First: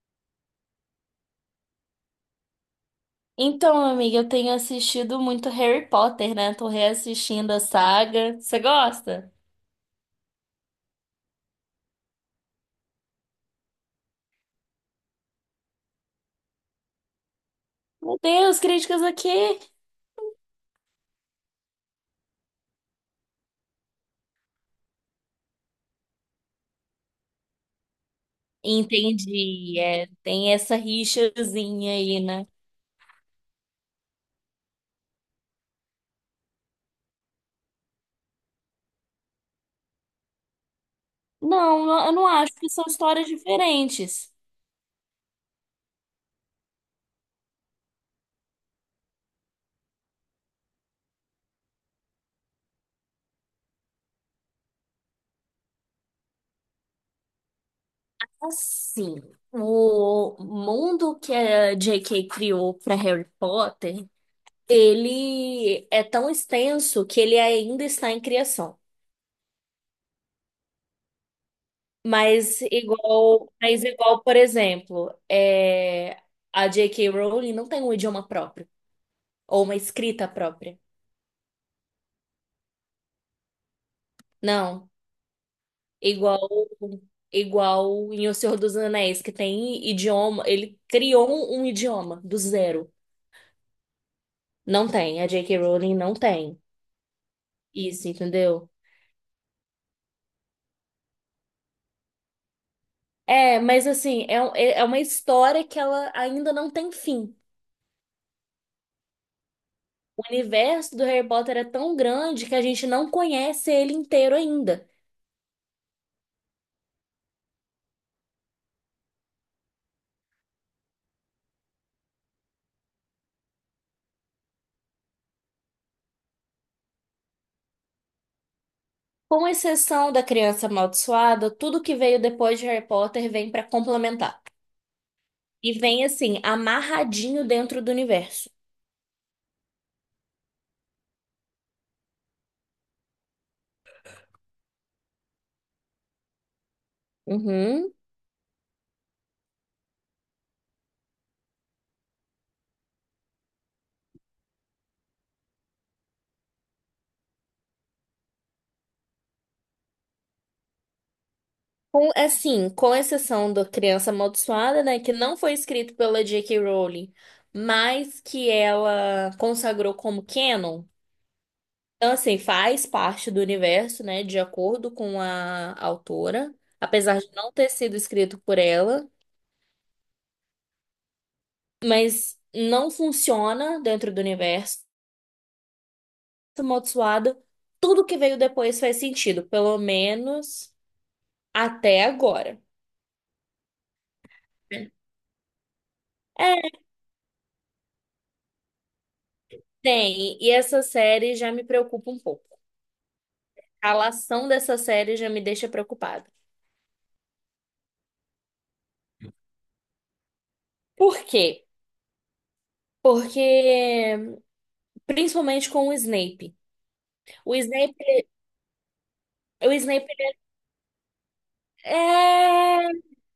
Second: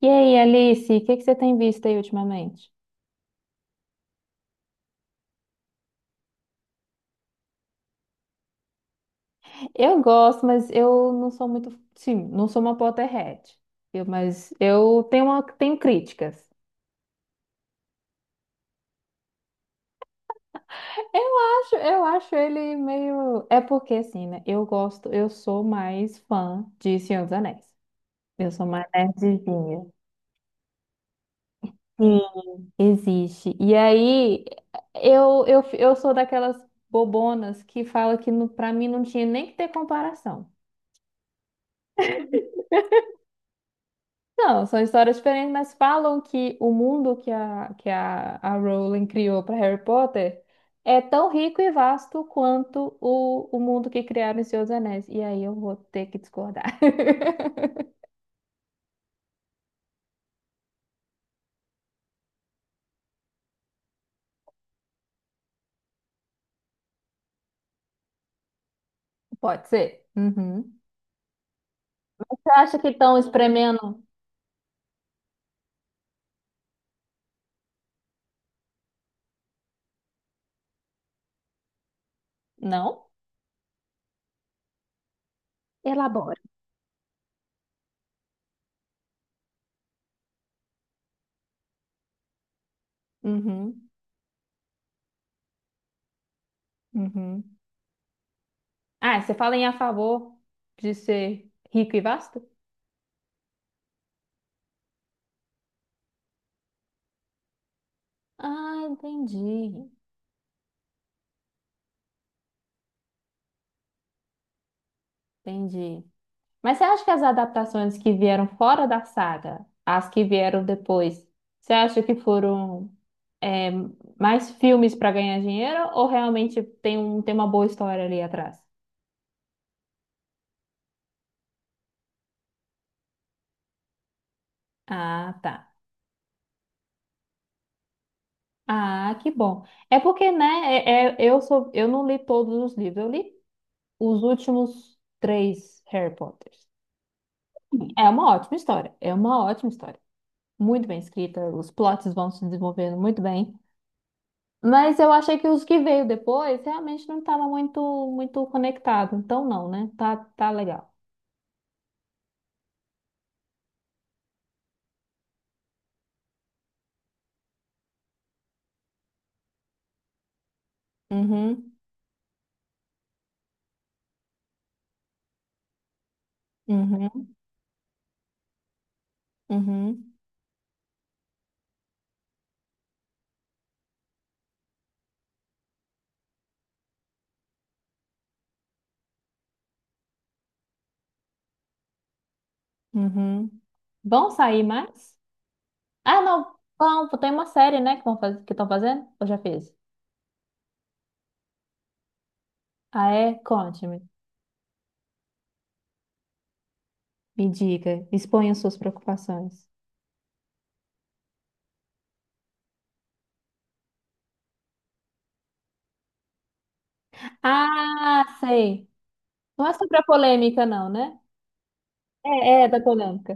E aí, Alice, o que que você tem visto aí ultimamente? Então, amiga, eu tenho assistido muito Harry Potter, né? Tô reassistindo a saga. Você gosta? Eu gosto, mas eu não sou muito, sim, não sou uma Potterhead. Mas eu tenho tenho críticas. Meu Deus, críticas aqui. Eu eu acho ele meio, é porque assim, né? Eu gosto, eu sou mais fã de Senhor dos Anéis. Eu sou mais Entendi, nerdzinha. é, tem essa rixazinha aí, Sim. né? Existe. E aí, eu sou daquelas bobonas que fala que pra mim não tinha nem que ter comparação. Não, eu não acho que são histórias diferentes. Não, são histórias diferentes, mas falam que o mundo a Rowling criou para Harry Potter é tão rico e vasto quanto o mundo que criaram em Senhor dos Anéis. E aí eu vou ter que discordar. Assim, o mundo que a J.K. criou para Harry Potter, ele é tão extenso que ele ainda está em criação. Pode ser? Uhum. Você Mas acha que estão igual, mas espremendo? igual, por exemplo, a J.K. Rowling não tem um idioma próprio ou uma escrita própria. Não? Não. Elabora. Igual, igual em O Senhor dos Anéis, que tem idioma, ele criou um idioma do zero. Uhum. Não tem, a J.K. Rowling não tem. Uhum. Isso, entendeu? Ah, você fala em a favor de ser rico e vasto? É, mas assim, é uma história que ela ainda não tem fim. Ah, entendi. O universo do Harry Potter é tão grande que a gente não conhece ele inteiro ainda. Entendi. Mas você acha que as adaptações que vieram fora da saga, as que vieram depois, você acha que foram é, mais filmes para ganhar dinheiro ou realmente tem uma boa história ali atrás? Com exceção da Criança Amaldiçoada, tudo que veio depois de Harry Potter vem pra complementar. Ah, E tá. vem assim, amarradinho dentro do universo. Ah, que bom. É porque, né, eu não li todos os livros, eu li os últimos três Harry Potters. Uhum. É uma ótima história, é uma ótima história. Muito bem escrita, os plots vão se desenvolvendo muito bem. Mas eu achei que os que veio depois realmente não estava muito muito conectado. Então não, né? Tá, tá legal. Com, assim, com exceção da Criança Amaldiçoada, né, que não foi escrito pela J.K. Rowling, mas que ela consagrou como canon. Uhum, Então, assim, faz parte do universo, né, de acordo com a autora, apesar de uhum, não ter sido escrito por ela, uhum, mas não funciona dentro do universo. Amaldiçoada. Tudo que veio depois faz sentido, pelo menos até agora. uhum. Vão sair mais? Ah, não. É, Bom, tem uma série, né, que que estão fazendo? Eu já fiz. tem. E essa série já me preocupa um pouco. Ah, é? A Conte-me. lação dessa série já me deixa preocupada. Me diga. Exponha suas preocupações. Por quê? Porque, principalmente com o Snape. O Snape, Ah, sei. o Não é sobre a Snape, polêmica, não, né? É, é da é... polêmica.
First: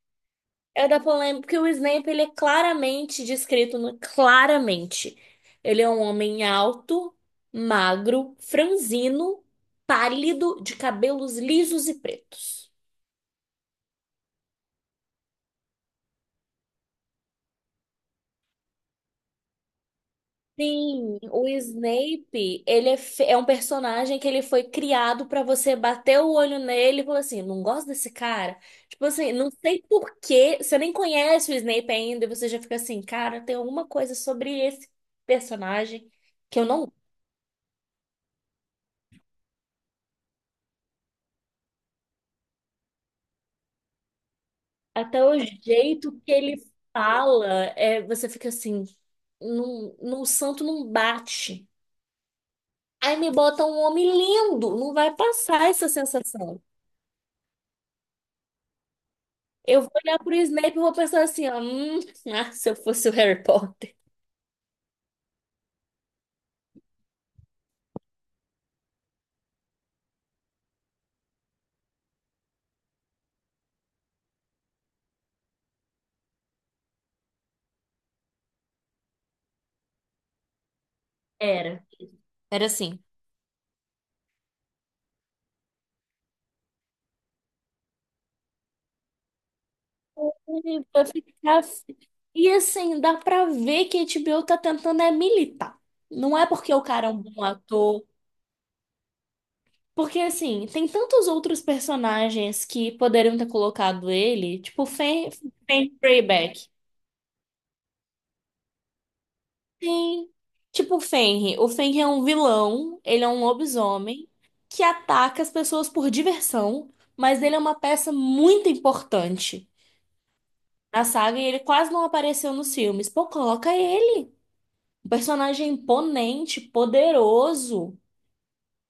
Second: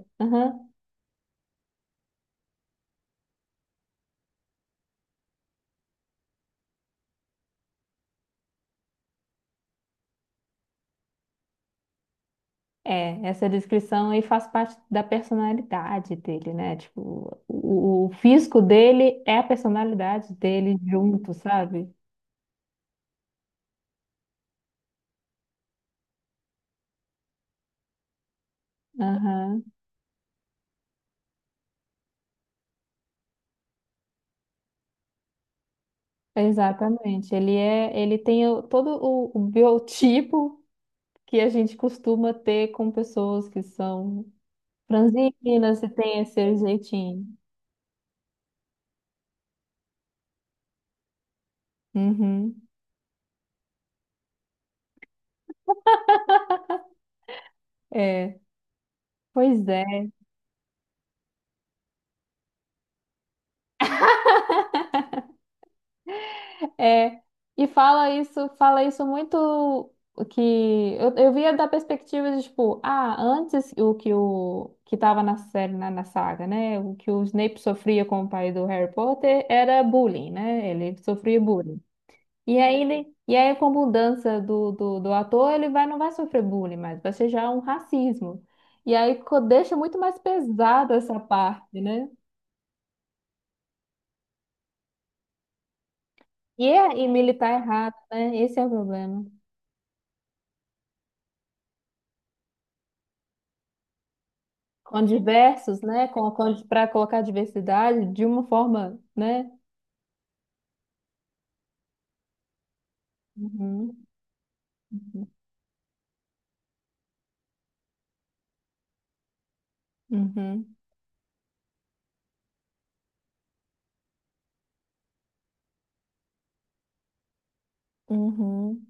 É da polêmica, porque o Snape, ele é claramente descrito, claramente. Ele é um homem alto, magro, franzino, pálido, de cabelos lisos e pretos. É, essa descrição aí faz parte da personalidade dele, né? Tipo, o físico dele é a personalidade dele Sim, junto, o sabe? Snape, ele é, é um personagem que ele foi criado pra você bater o olho nele e falar assim, não gosto desse cara. Tipo assim, não Aham, sei por quê, você nem conhece o Snape ainda e você já fica assim, cara, tem alguma coisa sobre esse personagem que eu não. exatamente. Ele é, ele tem todo o biotipo que a gente costuma ter com pessoas que são Até o franzinas e tem jeito que esse ele jeitinho. fala, é, você fica assim, num santo não bate. Uhum, Aí me bota um homem lindo, não vai passar essa sensação. é, pois Eu é. vou olhar pro Snape e vou pensar assim, ó, ah, se eu fosse o Harry Potter. É, e fala isso muito que eu via da perspectiva de tipo, ah, antes o que tava na série, na saga, né? O que o Snape sofria com o pai do Harry Potter era bullying, né? Ele sofria bullying. Era. E Era aí, assim. ele, e aí com a mudança do ator, não vai sofrer bullying mais, vai ser já um racismo. E aí deixa muito mais E pesado vai essa ficar... parte, assim. né? E assim, dá pra ver que a HBO tá tentando é militar. Não é E, porque o e cara é um bom militar errado, ator. né? Esse é o problema. Porque, assim, tem tantos outros personagens que poderiam ter colocado ele, tipo Com diversos, Fen né? Freyback. Para colocar diversidade de uma forma, né? Sim. Tipo o Fenrir. O Fenrir é um vilão, ele é um Uhum, lobisomem que uhum, ataca as pessoas por diversão, mas ele é uma peça muito importante uhum. na saga e ele quase não apareceu nos filmes. Pô, coloca ele. Um personagem imponente, poderoso. Uhum.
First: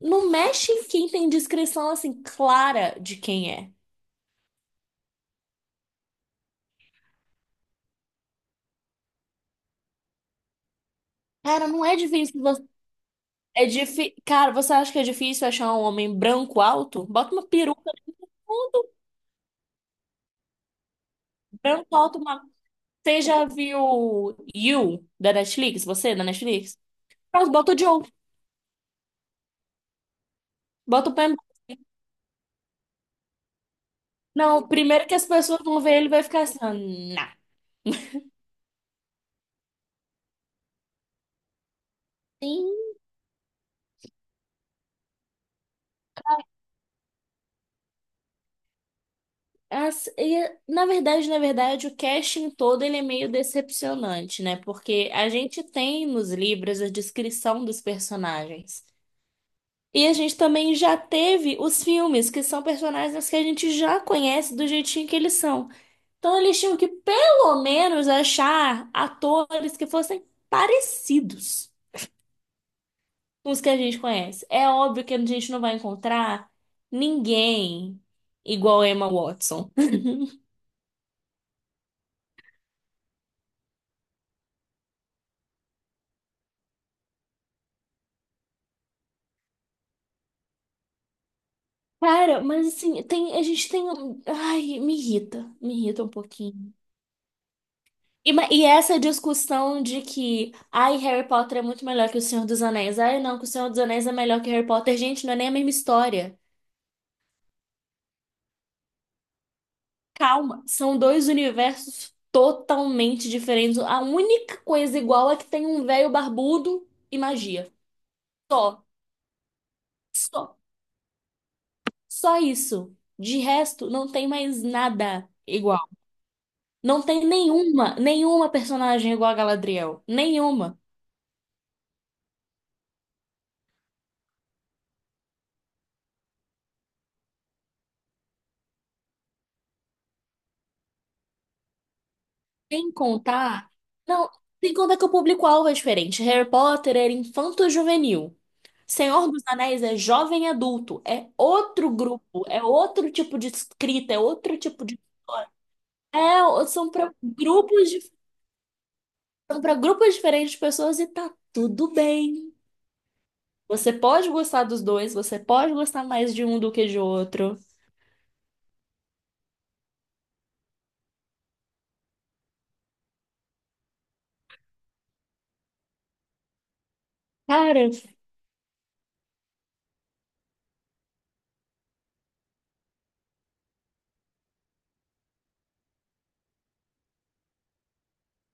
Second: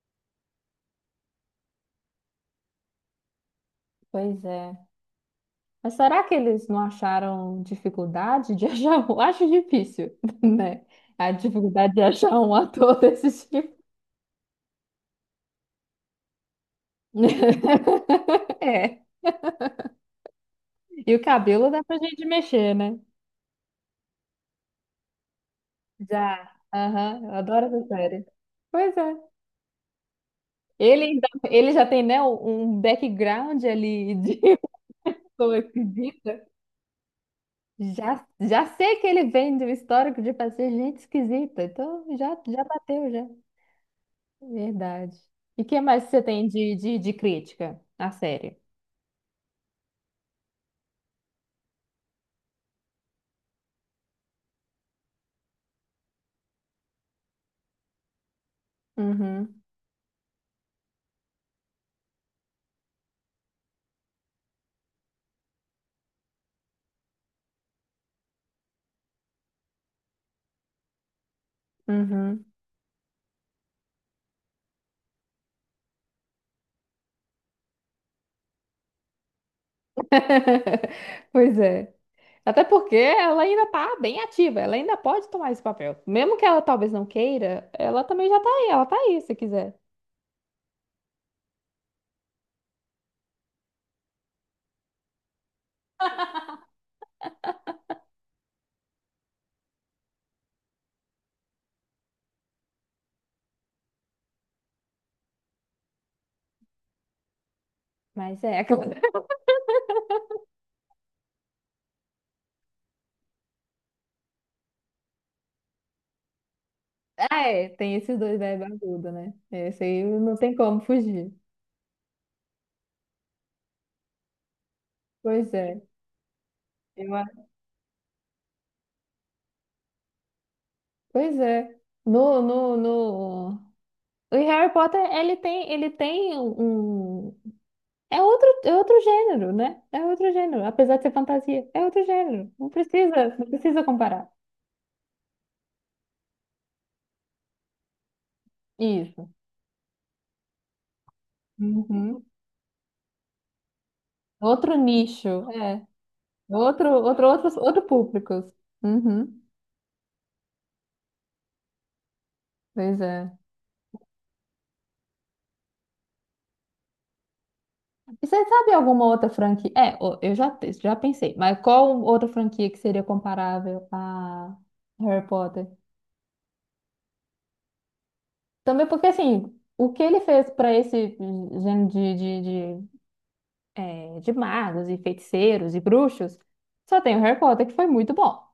Não mexe em quem tem descrição, assim, clara de quem é. Pois é. Mas será que eles não acharam dificuldade de achar um? Acho difícil, né? A Cara, não dificuldade é de achar difícil. um ator desse É tipo. difícil. Cara, você acha que é difícil achar um homem branco alto? Bota uma peruca, tipo, É. E o cabelo dá branco pra alto, gente uma. mexer, né? Você já viu You da Netflix? Você da Já. Netflix? Aham, eu Pronto, adoro bota o essa Joe. série. Pois é. Bota o Pam. Ele já tem, né, um background ali de Não, primeiro que as Pô, pessoas vão ver ele vai ficar acredita? assim, ó, nah. Já, já sei que ele vem do histórico de fazer gente esquisita. Então já, já Sim, bateu, já. Verdade. E o que mais você tem de crítica à série? Na verdade, o casting todo ele é meio decepcionante, né? Porque a gente tem nos livros a descrição dos personagens. Uhum, E a gente também já teve os filmes, que são personagens que a gente já conhece do jeitinho que eles são. Então eles tinham que, pelo menos, achar atores que fossem parecidos uhum. com os que a gente conhece. É óbvio que a gente não vai encontrar ninguém igual a Emma Watson. Pois é. Até porque ela ainda tá bem ativa, ela ainda pode tomar esse papel. Mesmo que ela talvez não queira, ela também já tá aí, ela tá aí se quiser. Cara, mas assim, tem, a gente tem. Ai, me irrita. Me irrita um pouquinho. E essa discussão de que, ai, Harry Potter é muito melhor que O Senhor dos Anéis, ai, não, que O Senhor dos Anéis é melhor que Harry Potter, gente, não é nem a mesma história. Mas é, aquela- Calma, são dois universos totalmente diferentes. A única coisa igual é que tem um velho barbudo e ah, é, magia. tem esses dois bebés Só, barbudo, né? Esse aí não tem só, como fugir. só isso. De resto, não tem mais nada Pois é. igual. Não Eu tem nenhuma personagem igual a Galadriel. Nenhuma. Pois é. No, no, no... O Harry Potter, ele tem um... é outro gênero, né? É outro gênero. Apesar de ser fantasia, é outro gênero. Não Sem precisa, não contar. precisa comparar. Não, sem contar que o público-alvo é diferente. Harry Potter era infanto-juvenil. Isso. Senhor dos Anéis é jovem adulto. É outro Uhum. grupo, é outro tipo de escrita, é outro Outro tipo de. nicho, é. É, Outro, são para outro, outros, outro grupos, público. Uhum. são para grupos diferentes de pessoas e tá tudo bem. Pois é. Você pode gostar dos dois, você pode gostar mais de um do que de outro. E você sabe alguma outra franquia? Já pensei. Mas qual outra franquia que seria comparável a Harry Potter? Cara, Também porque, assim, o que ele fez para esse gênero de, de magos e feiticeiros e bruxos, só tem o Harry Potter, que foi muito bom.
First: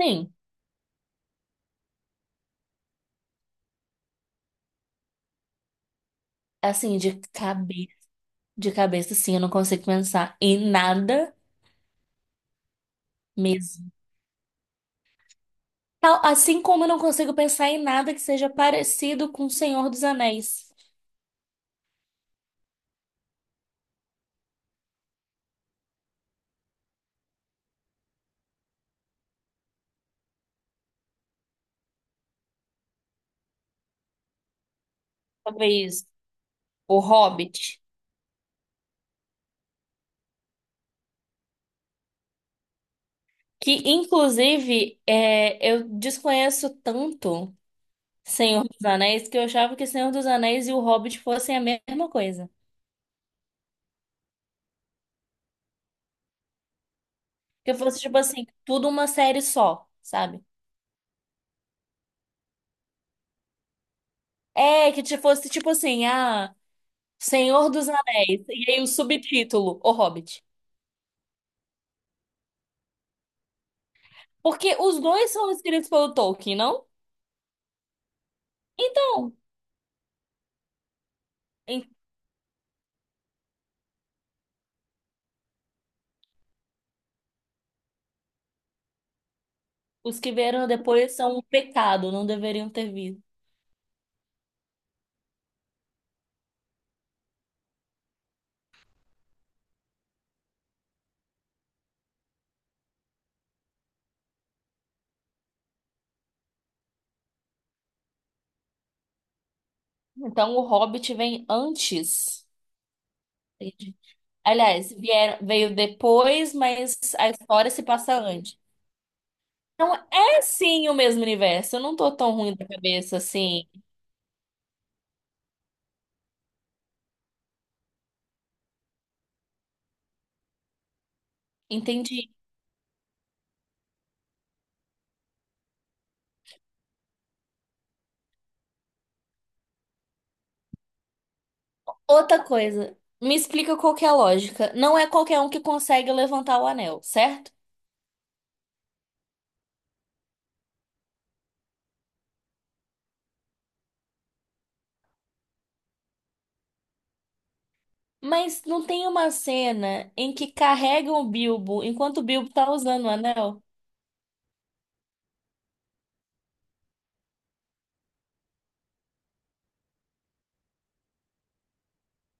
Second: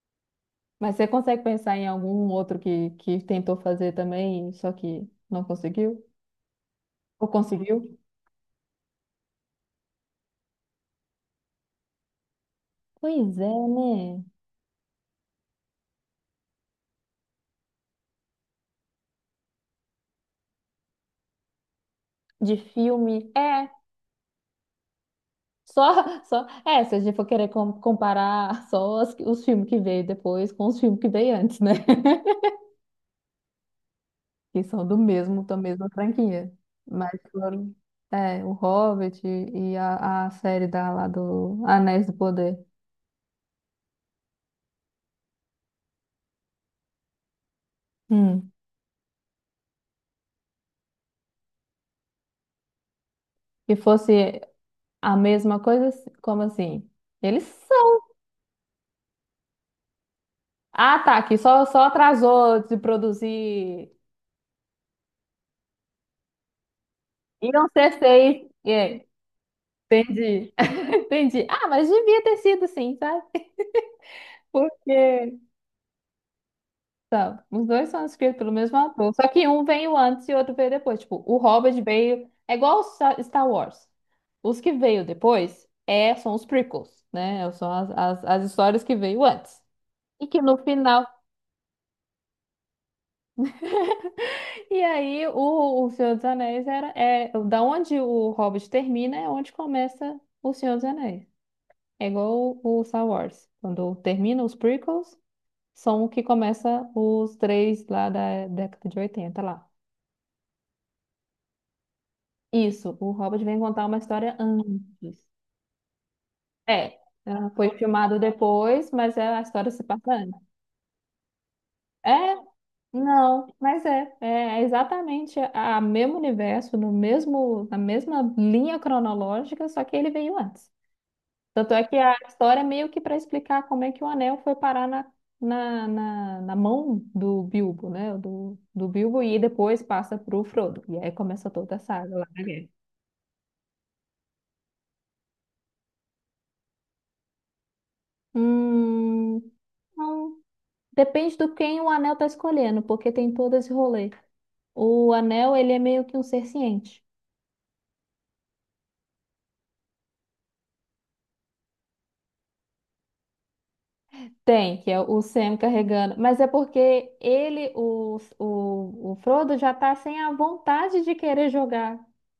sim, Mas você consegue pensar em algum outro que tentou fazer também, só que não conseguiu? assim, de Ou conseguiu? cabeça, de cabeça, sim, eu não consigo pensar em nada Pois é, mesmo. né? Assim como eu não consigo pensar em nada que seja parecido com O Senhor dos Anéis. De filme, é. É, se a gente for querer comparar só os filmes que veio depois com os filmes que veio antes, né? Que são do mesmo, da mesma Talvez franquia. O Mas foram, Hobbit. é, o Hobbit e a série da, lá do Anéis do Poder. Que, inclusive, é, eu desconheço tanto Hum. Senhor dos Anéis que eu achava que Senhor dos Anéis e O Hobbit fossem a mesma coisa. Que fosse a mesma coisa, como assim? Eles Que fosse, são. tipo assim, tudo uma série só, sabe? Ah, tá, que só, só atrasou de produzir. É, fosse, tipo assim, ah, Iam Senhor dos ser Anéis. seis. E aí o É, subtítulo, O Hobbit. entendi. Entendi. Ah, mas devia ter sido sim, sabe? Porque os dois Porque são escritos pelo Tolkien, não? Tá, os dois são escritos pelo mesmo autor, só Então. que um veio antes e outro veio depois. Tipo, o Hobbit veio. É igual o Star Wars. Os que veio depois é, são os prequels, né? São as, as, as histórias que veio antes. Os E que que no vieram final. depois são um pecado, não deveriam ter vindo. E aí, o Senhor dos Anéis era. É, da onde o Hobbit termina é onde começa o Senhor dos Anéis. É igual o Star Wars. Quando termina os prequels, são o que começa os três lá da década de 80 lá. Então o Hobbit vem antes. Isso, o Hobbit vem contar uma Entendi. história Aliás, antes. vieram, veio depois, É, mas a ela foi história se passa filmado antes. depois, mas a história se Então passa antes. é sim o mesmo universo. Eu não É, tô tão ruim da cabeça não, assim. mas é exatamente a mesmo universo, no mesmo, na mesma linha cronológica, só que ele veio antes. Tanto é que a Entendi. história é meio que para explicar como é que o anel foi parar na mão do Bilbo, né? Do Bilbo e depois passa pro Frodo. E aí começa toda a saga lá. Da Outra guerra. coisa, me explica qual que é a lógica. Não é qualquer um que consegue levantar o anel, certo? Hum, não. Depende do quem o anel tá escolhendo, porque tem todo esse rolê. O anel, ele é meio que um ser ciente. Mas não tem uma cena em que carregam o Bilbo enquanto o Bilbo tá usando o anel? Tem, que é o Sam carregando. Mas é porque ele, o Frodo, já tá sem a vontade de querer jogar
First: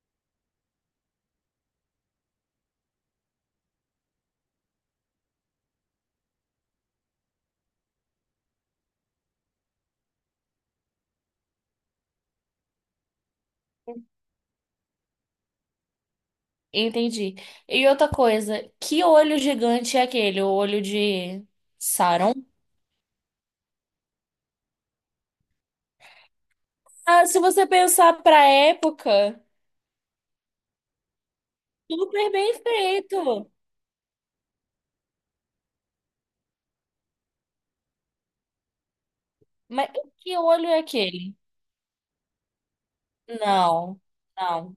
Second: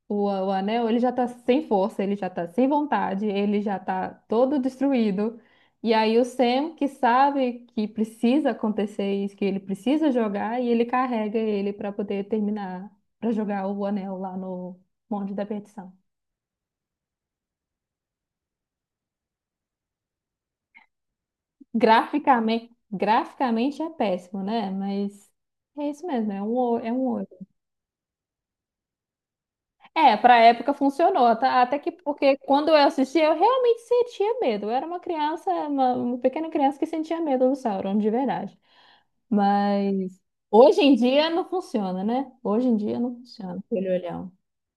o anel. Ele já tá sem força, ele já tá sem vontade, ele já tá todo destruído. E aí o Sam, que sabe que precisa acontecer isso, que ele precisa jogar, e ele carrega ele para poder terminar, para jogar o anel lá no Monte da Perdição. Entendi. E outra coisa, que olho gigante é aquele? O olho de Sauron? Graficamente, é péssimo, né? Mas é isso mesmo, Ah, se você pensar pra época, É, pra época funcionou, tá? Até que super porque bem quando eu assisti, eu feito. realmente sentia medo. Eu era uma criança, uma pequena criança que sentia medo do Sauron, de verdade. Mas Mas que olho é hoje em dia aquele? não funciona, né? Hoje em dia não funciona aquele Não, olhão. não.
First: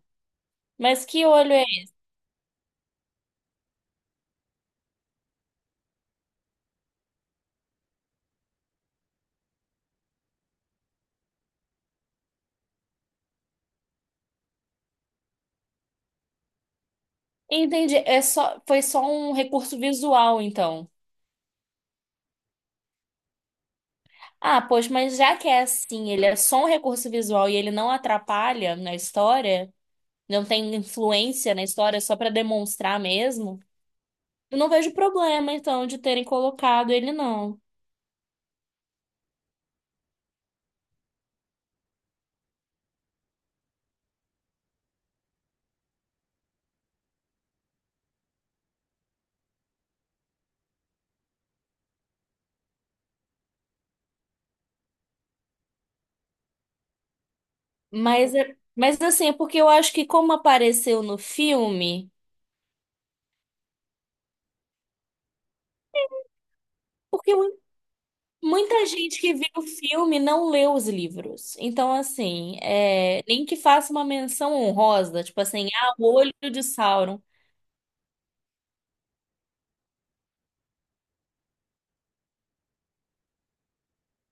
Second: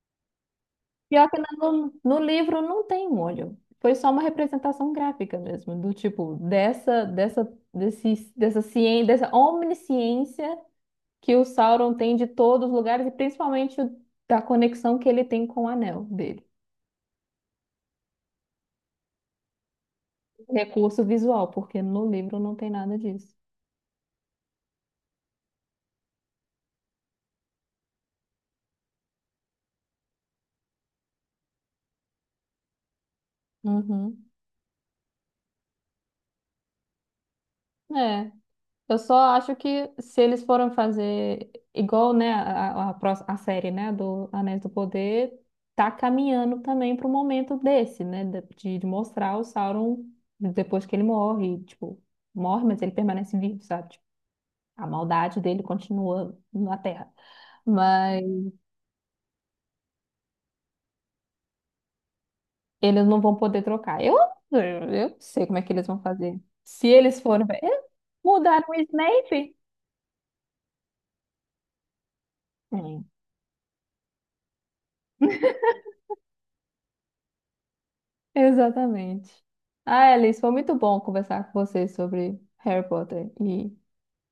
Mas que Pior que olho é? no, no livro não tem um olho. Foi só uma representação gráfica mesmo, do tipo dessa ciência, dessa omnisciência que o Sauron tem de todos os lugares e principalmente da conexão que ele tem com o anel dele. Entendi. É só, foi só um recurso visual, então. Recurso visual, porque no livro não tem nada disso. Ah, poxa, mas já que é assim, ele é só um recurso visual e ele não atrapalha na história, não tem influência na história, é só pra demonstrar mesmo. Uhum. Eu não vejo problema, então, de terem colocado ele, não. É. Eu só acho que se eles foram fazer igual, né, a série, né, do Anéis do Poder, tá caminhando também para o momento desse, né, de mostrar o Sauron depois que ele morre, tipo, morre, mas ele permanece vivo, sabe? Tipo, a maldade dele continua na Terra. Mas, mas assim, é porque eu acho que como apareceu no filme, Eles não vão poder trocar. Eu eu não sei como é que eles vão fazer. Se eles porque forem. Eles mudaram o muita gente que viu Snape? o filme não leu os livros. Então, assim, Hum, é, nem que faça uma menção honrosa, tipo assim, ah, o olho de Sauron. Exatamente. Ah, Alice, foi muito bom conversar com você sobre Harry Potter e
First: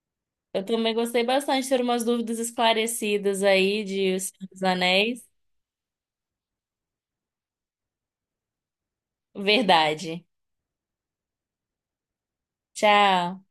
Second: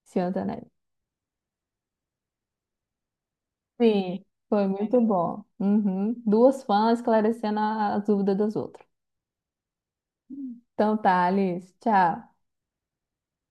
Senhor dos Eu Anéis. também gostei bastante de ter umas dúvidas esclarecidas aí de O Sim, Senhor dos foi muito Anéis. bom. Uhum. Duas fãs esclarecendo as dúvidas das outras. Verdade. Então tá, Alice. Tchau. Tchau.